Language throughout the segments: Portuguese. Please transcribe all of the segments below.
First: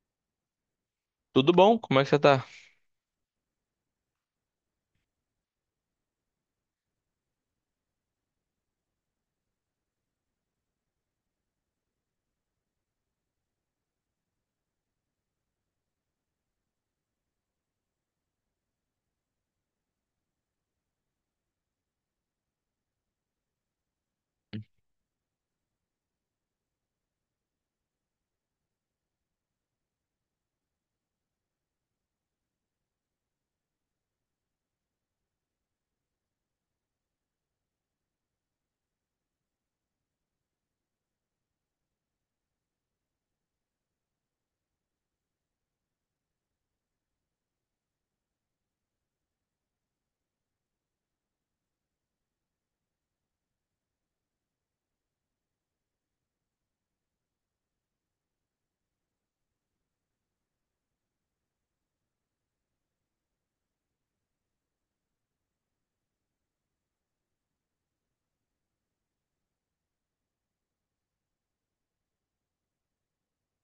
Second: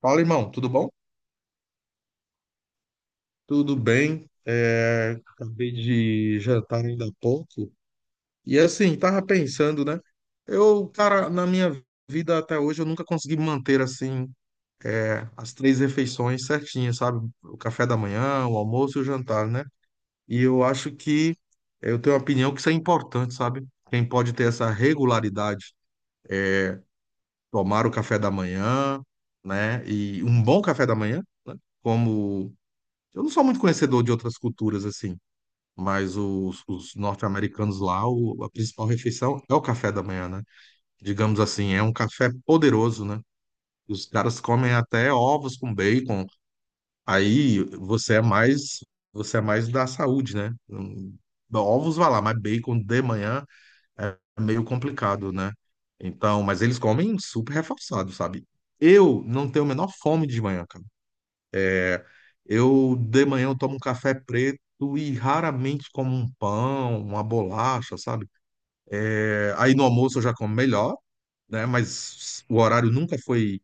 Fala, irmão, tudo bom? Tudo bom? Como é que você tá? Tudo bem. Acabei de jantar ainda há pouco. E assim, tava pensando, né? Na minha vida até hoje, eu nunca consegui manter assim as três refeições certinhas, sabe? O café da manhã, o almoço e o jantar, né? E eu acho que eu tenho a opinião que isso é importante, sabe? Quem pode ter essa regularidade, tomar o café da manhã, né? E um bom café da manhã, né? Como eu não sou muito conhecedor de outras culturas assim, mas os norte-americanos lá, a principal refeição é o café da manhã, né? Digamos assim, é um café poderoso, né? Os caras comem até ovos com bacon. Aí você é mais da saúde, né? Ovos vai lá, mas bacon de manhã é meio complicado, né? Então, mas eles comem super reforçado, sabe? Eu não tenho a menor fome de manhã, cara. Eu de manhã eu tomo um café preto e raramente como um pão, uma bolacha, sabe? É, aí no almoço eu já como melhor, né? Mas o horário nunca foi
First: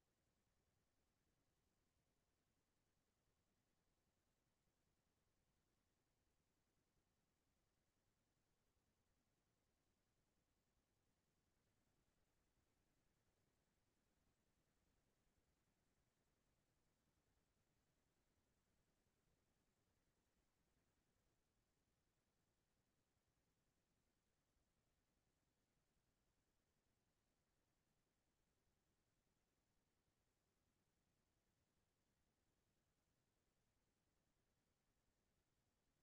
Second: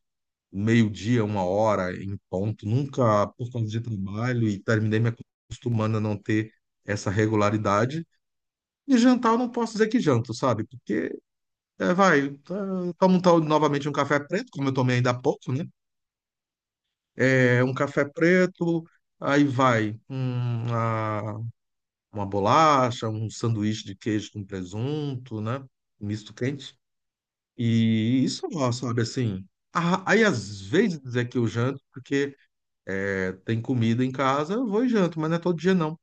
meio-dia, uma hora em ponto, nunca por causa de trabalho e terminei me acostumando a não ter essa regularidade. E jantar eu não posso dizer que janto, sabe? Porque é, vai, eh, tomo novamente um café preto, como eu tomei ainda há pouco, né? É, um café preto, aí vai. Uma bolacha, um sanduíche de queijo com presunto, né? Misto quente. E isso, ó, sabe, assim. Aí às vezes é que eu janto, porque é, tem comida em casa, eu vou e janto, mas não é todo dia não.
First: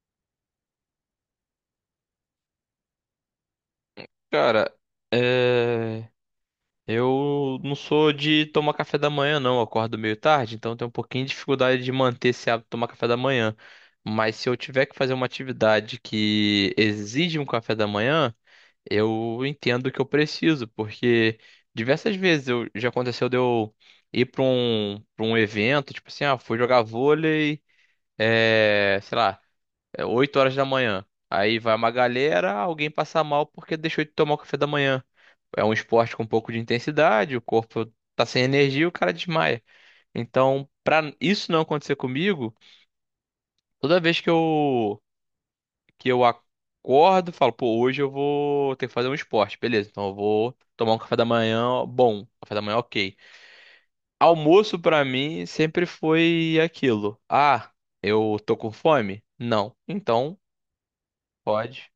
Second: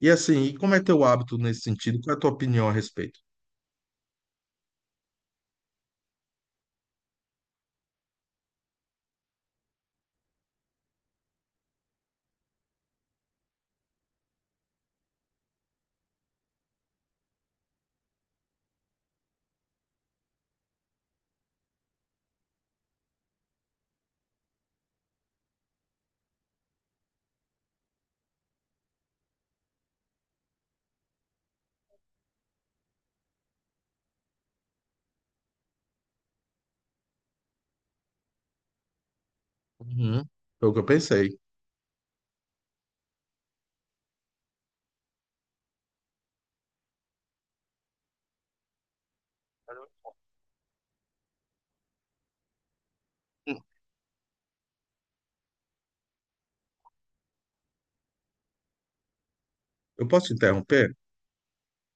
E assim, e como é teu hábito nesse sentido? Qual é a tua opinião a respeito? Cara, é... eu não sou de tomar café da manhã, não. Eu acordo meio tarde, então eu tenho um pouquinho de dificuldade de manter esse hábito de tomar café da manhã. Mas se eu tiver que fazer uma atividade que exige um café da manhã, eu entendo que eu preciso, porque diversas vezes já aconteceu de eu ir pra um evento, tipo assim, ah, fui jogar vôlei, sei lá. É 8 horas da manhã. Aí vai uma galera, alguém passa mal porque deixou de tomar o café da manhã. É um esporte com um pouco de intensidade, o corpo tá sem energia, e o cara desmaia. Uhum. Foi Então, o que eu pra pensei. isso não acontecer comigo, toda vez que eu acordo, falo, pô, hoje eu vou ter que fazer um esporte, beleza? Então eu vou tomar um café da manhã, bom, café da manhã OK. Almoço pra mim sempre foi aquilo. Ah, eu tô com fome? Não. Eu posso te Então, interromper? pode.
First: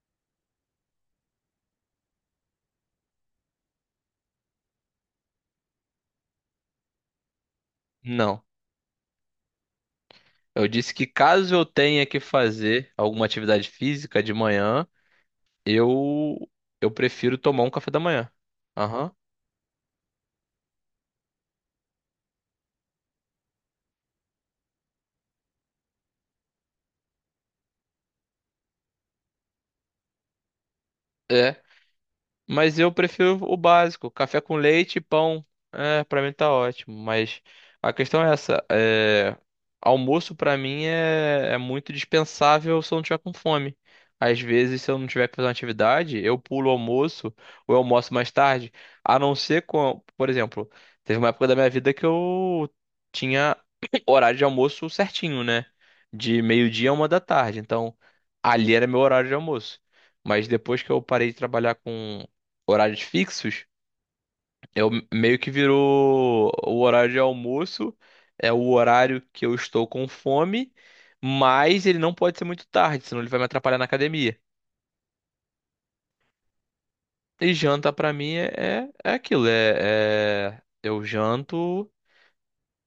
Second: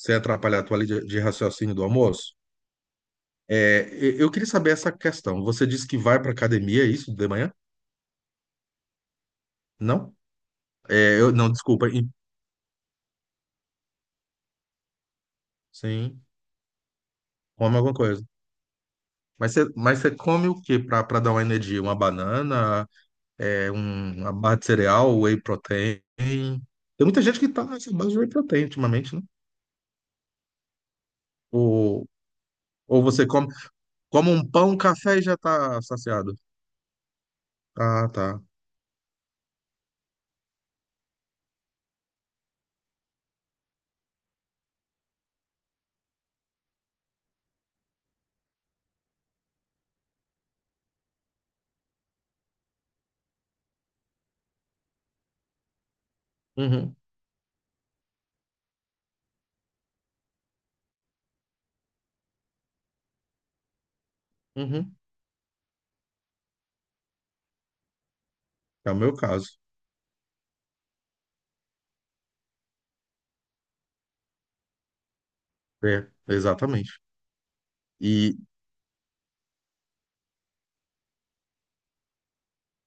Sem atrapalhar a tua linha de raciocínio do almoço? É, eu queria saber essa questão. Você disse que vai para academia, é isso, de manhã? Não. Não? Eu disse que caso eu Desculpa. tenha que fazer alguma atividade física de manhã, Sim. eu eu prefiro tomar um Come café alguma da coisa. manhã. Aham. Mas você come o que para dar uma energia? Uma banana, uma barra de cereal, whey protein. Tem muita gente que tá nessa base de whey protein ultimamente, né? É. Ou, Mas eu ou você prefiro come, o básico, come café um com pão, um leite e café e já pão. tá É, pra mim saciado. tá ótimo. Mas a Ah, questão é tá. essa, é, almoço pra mim é muito dispensável se eu não tiver com fome. Às vezes, se eu não tiver que fazer uma atividade, eu pulo o almoço ou eu almoço mais tarde. A não ser com, por exemplo, teve uma época da minha vida que eu tinha horário de almoço certinho, né? De meio-dia a Uhum, uma da tarde. Então, ali era meu horário de almoço. Mas depois que eu parei de trabalhar com horários fixos, eu uhum. meio que virou o horário de almoço, é o É o meu horário que eu caso. estou com fome, mas ele não pode ser muito tarde, senão ele vai me atrapalhar na academia. É, exatamente. E janta pra mim é aquilo, eu janto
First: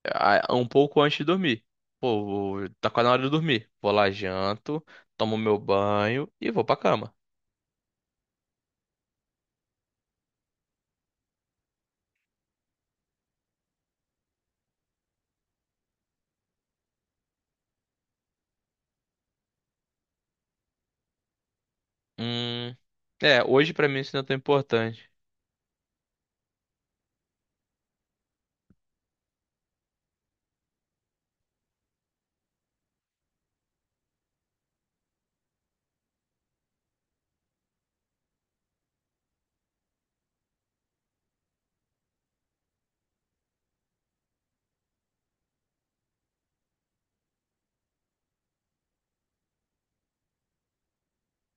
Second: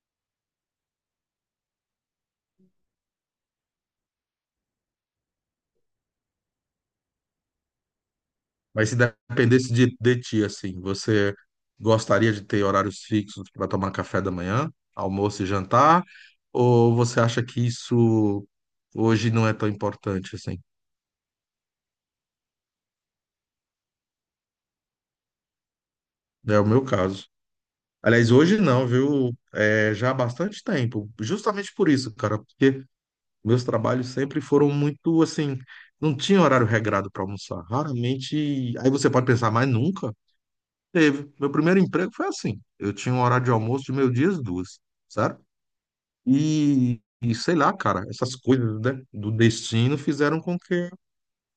ah, um pouco antes de dormir. Pô, tá quase na hora de dormir. Vou lá, janto, tomo meu banho e vou pra cama. Mas se dependesse de ti, assim, você gostaria de ter horários fixos para tomar café da manhã, almoço e jantar? Ou você acha que isso hoje não é tão importante assim? Hum, é, hoje pra mim isso não é tão importante. É o meu caso. Aliás, hoje não, viu? É, já há bastante tempo. Justamente por isso, cara, porque meus trabalhos sempre foram muito assim, não tinha horário regrado para almoçar. Raramente. Aí você pode pensar, mas nunca teve. Meu primeiro emprego foi assim. Eu tinha um horário de almoço de meio-dia às duas. Certo? E sei lá, cara, essas coisas, né, do destino fizeram com que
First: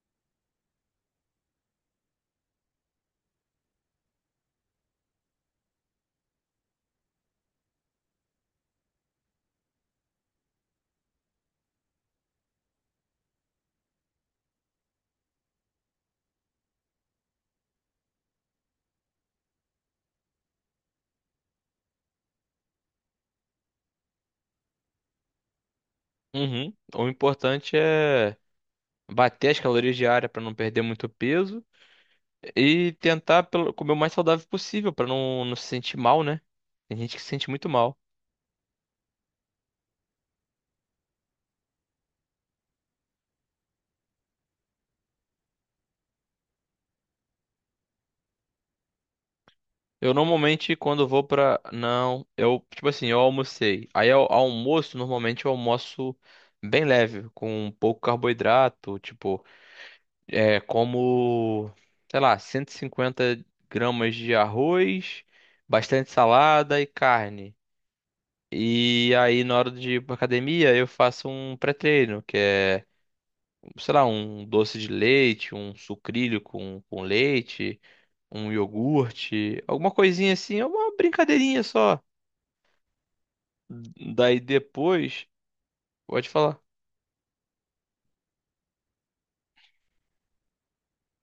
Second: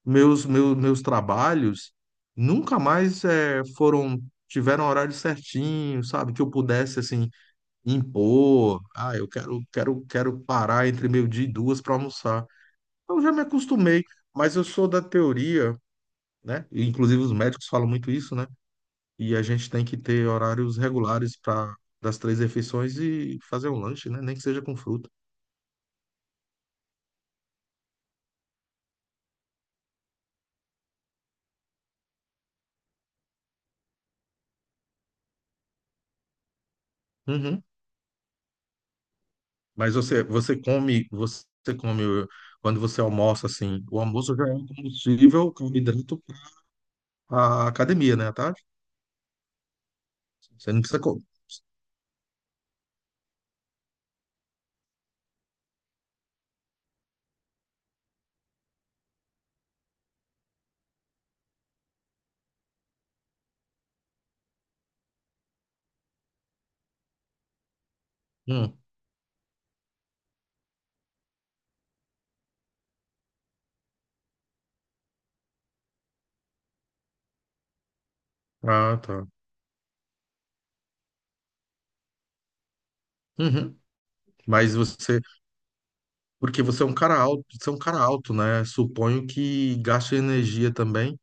meus trabalhos nunca mais tiveram horário certinho, sabe? Que eu pudesse, assim, impor. Ah, eu quero, quero, quero parar entre meio-dia e duas para almoçar. Eu já me acostumei, mas eu sou da teoria, né? Inclusive os médicos falam muito isso, né? E a gente tem que ter horários regulares para das três refeições e fazer um lanche, né? Nem que seja com fruta. Uhum. O importante é bater as calorias diárias para não perder muito peso e tentar comer o mais saudável possível para não, não se sentir mal, né? Tem gente que se sente Uhum. muito mal. Você come quando você almoça assim, o almoço já é um combustível, carboidrato para a academia, né, à tarde? Eu Você normalmente não precisa quando comer. vou pra. Não, eu tipo assim, eu almocei. Aí ao almoço normalmente eu almoço bem leve, com pouco carboidrato, tipo, é como, sei lá, 150 gramas de arroz, bastante salada e carne. Hum. E aí, na hora de ir pra academia, eu faço um pré-treino, que é, sei lá, um doce de leite, um sucrilho com leite, um Ah, tá. iogurte, alguma coisinha assim, é uma brincadeirinha só. Uhum. Daí Mas você, depois, pode falar. porque você é um cara alto, você é um cara alto, né? Suponho que gasta energia também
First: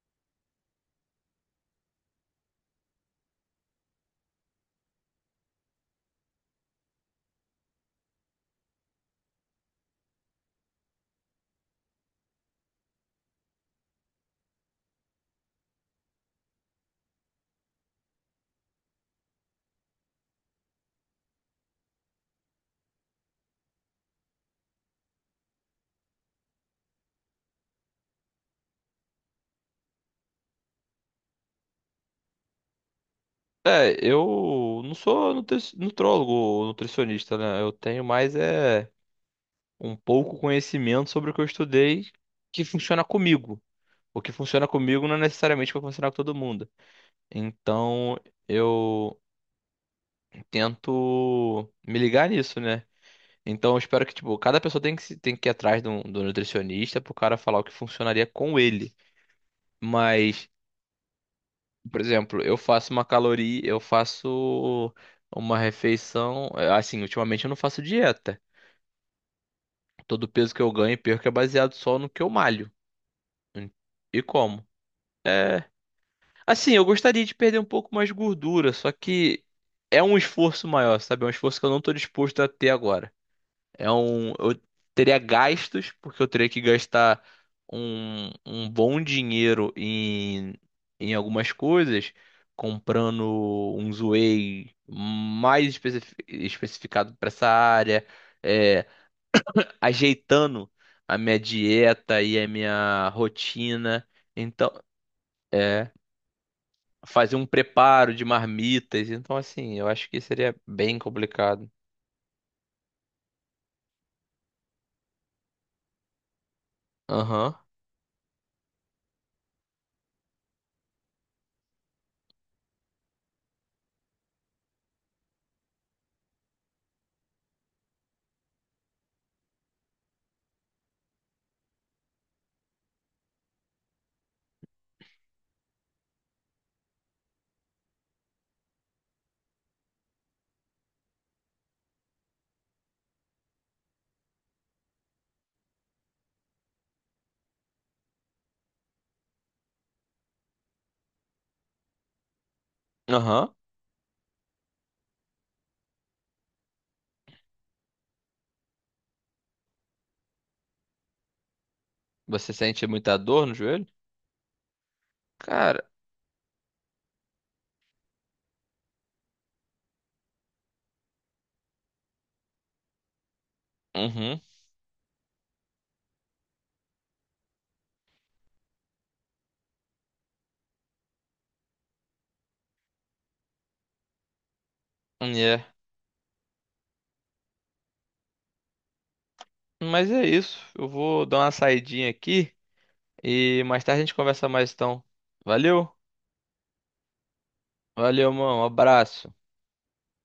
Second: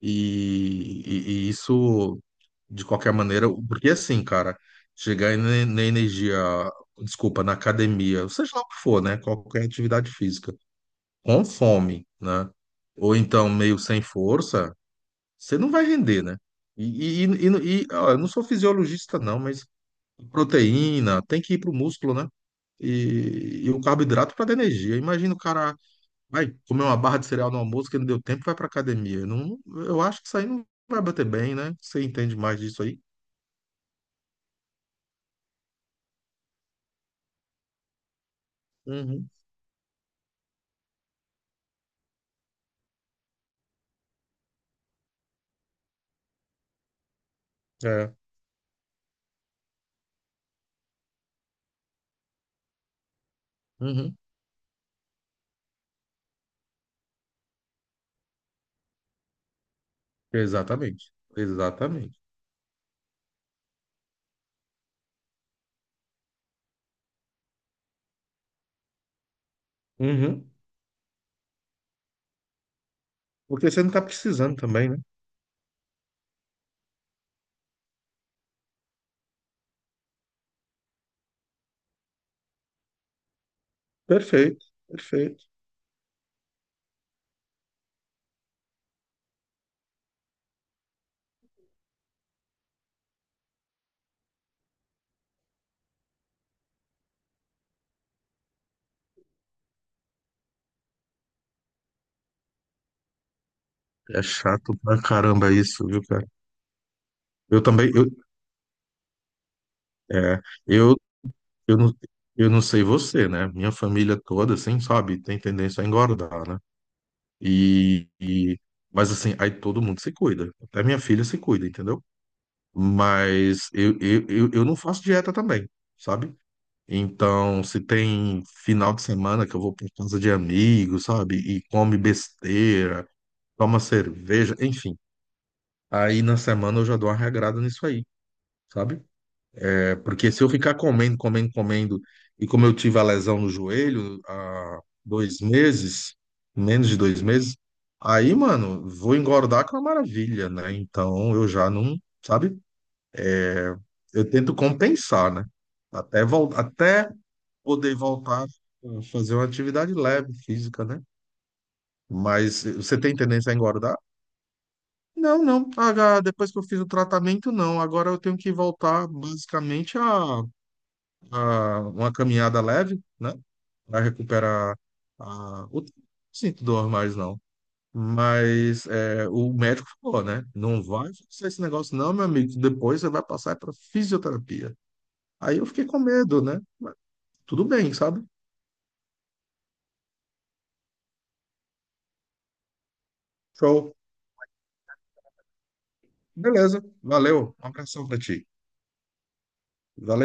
e isso de qualquer maneira, porque assim, cara, chegar na na energia, desculpa, na academia, seja lá o que for, né? Qualquer atividade física com fome, né? Ou então meio sem força, você não vai render, né? Ó, eu não sou fisiologista, não, mas proteína tem que ir pro músculo, né? E o carboidrato para dar energia. Imagina o cara vai comer uma barra de cereal no almoço que não deu tempo, vai pra academia. Não, eu acho que isso aí não vai bater bem, né? Você entende mais disso aí? É, eu não sou nutri nutrólogo ou nutricionista, né? Eu tenho mais é Uhum. um pouco conhecimento sobre o que eu estudei que funciona comigo. O que funciona comigo não é necessariamente o que vai funcionar com todo mundo. É. Então, eu tento me ligar nisso, né? Então eu espero que, Uhum. tipo, cada pessoa tem que, tem que ir atrás de um, do nutricionista pro cara falar o que funcionaria com ele. Mas, Exatamente. por Exatamente. exemplo, eu faço uma caloria, eu faço uma refeição. É, Assim, ultimamente eu não faço dieta. Todo o Uhum. peso que eu ganho e perco é baseado só no que eu malho. Hum, Porque você não tá E precisando como? também, né? É. Assim, eu gostaria de perder um pouco mais de gordura, só que é um esforço maior, sabe? É um esforço que eu não tô disposto a ter agora. É um, eu Perfeito. teria Perfeito. gastos, porque eu teria que gastar um bom dinheiro em algumas coisas, comprando um Zway mais especificado para essa área, é, ajeitando a minha dieta e a minha rotina. É Então, chato pra caramba isso, é, viu, cara? fazer um Eu também, eu, preparo de marmitas. Então, assim, eu acho que é, seria eu, bem complicado. eu não, eu não sei você, né? Minha família toda, assim, sabe, tem tendência a engordar, né? Aham, E, e- mas assim, aí todo mundo se cuida. Até minha filha se cuida, entendeu? Mas eu não faço dieta também, sabe? Então, se tem final de semana que eu vou pra casa de amigos, sabe? E come besteira, toma cerveja, enfim. Aí na semana eu já dou uma regrada nisso aí. Sabe? É porque se eu ficar comendo, comendo, comendo, e como eu tive a lesão no joelho há dois meses, menos de dois meses, aí, mano, vou engordar com a maravilha, né? Então eu já não, sabe? aham. Eu tento compensar, né? Até, até poder voltar a fazer uma atividade leve, física, né? Você Mas eh, sente você tem muita dor tendência no a joelho? engordar? Não, não. Cara. Ah, depois que eu fiz o tratamento, não. Agora eu tenho que voltar basicamente a uma caminhada leve. Né? Para Uhum. recuperar a, o sinto dor mais não. Mas é, o médico falou, né? Não vai fazer esse negócio, não, meu amigo. Depois você vai passar para fisioterapia. Aí é eu fiquei com medo, né? Mas tudo bem, sabe? Mas é isso. Eu vou dar uma saidinha aqui e mais Show. tarde a gente conversa mais então. Valeu? Beleza. Valeu. Um abração para Valeu, ti. mano. Um abraço. Valeu.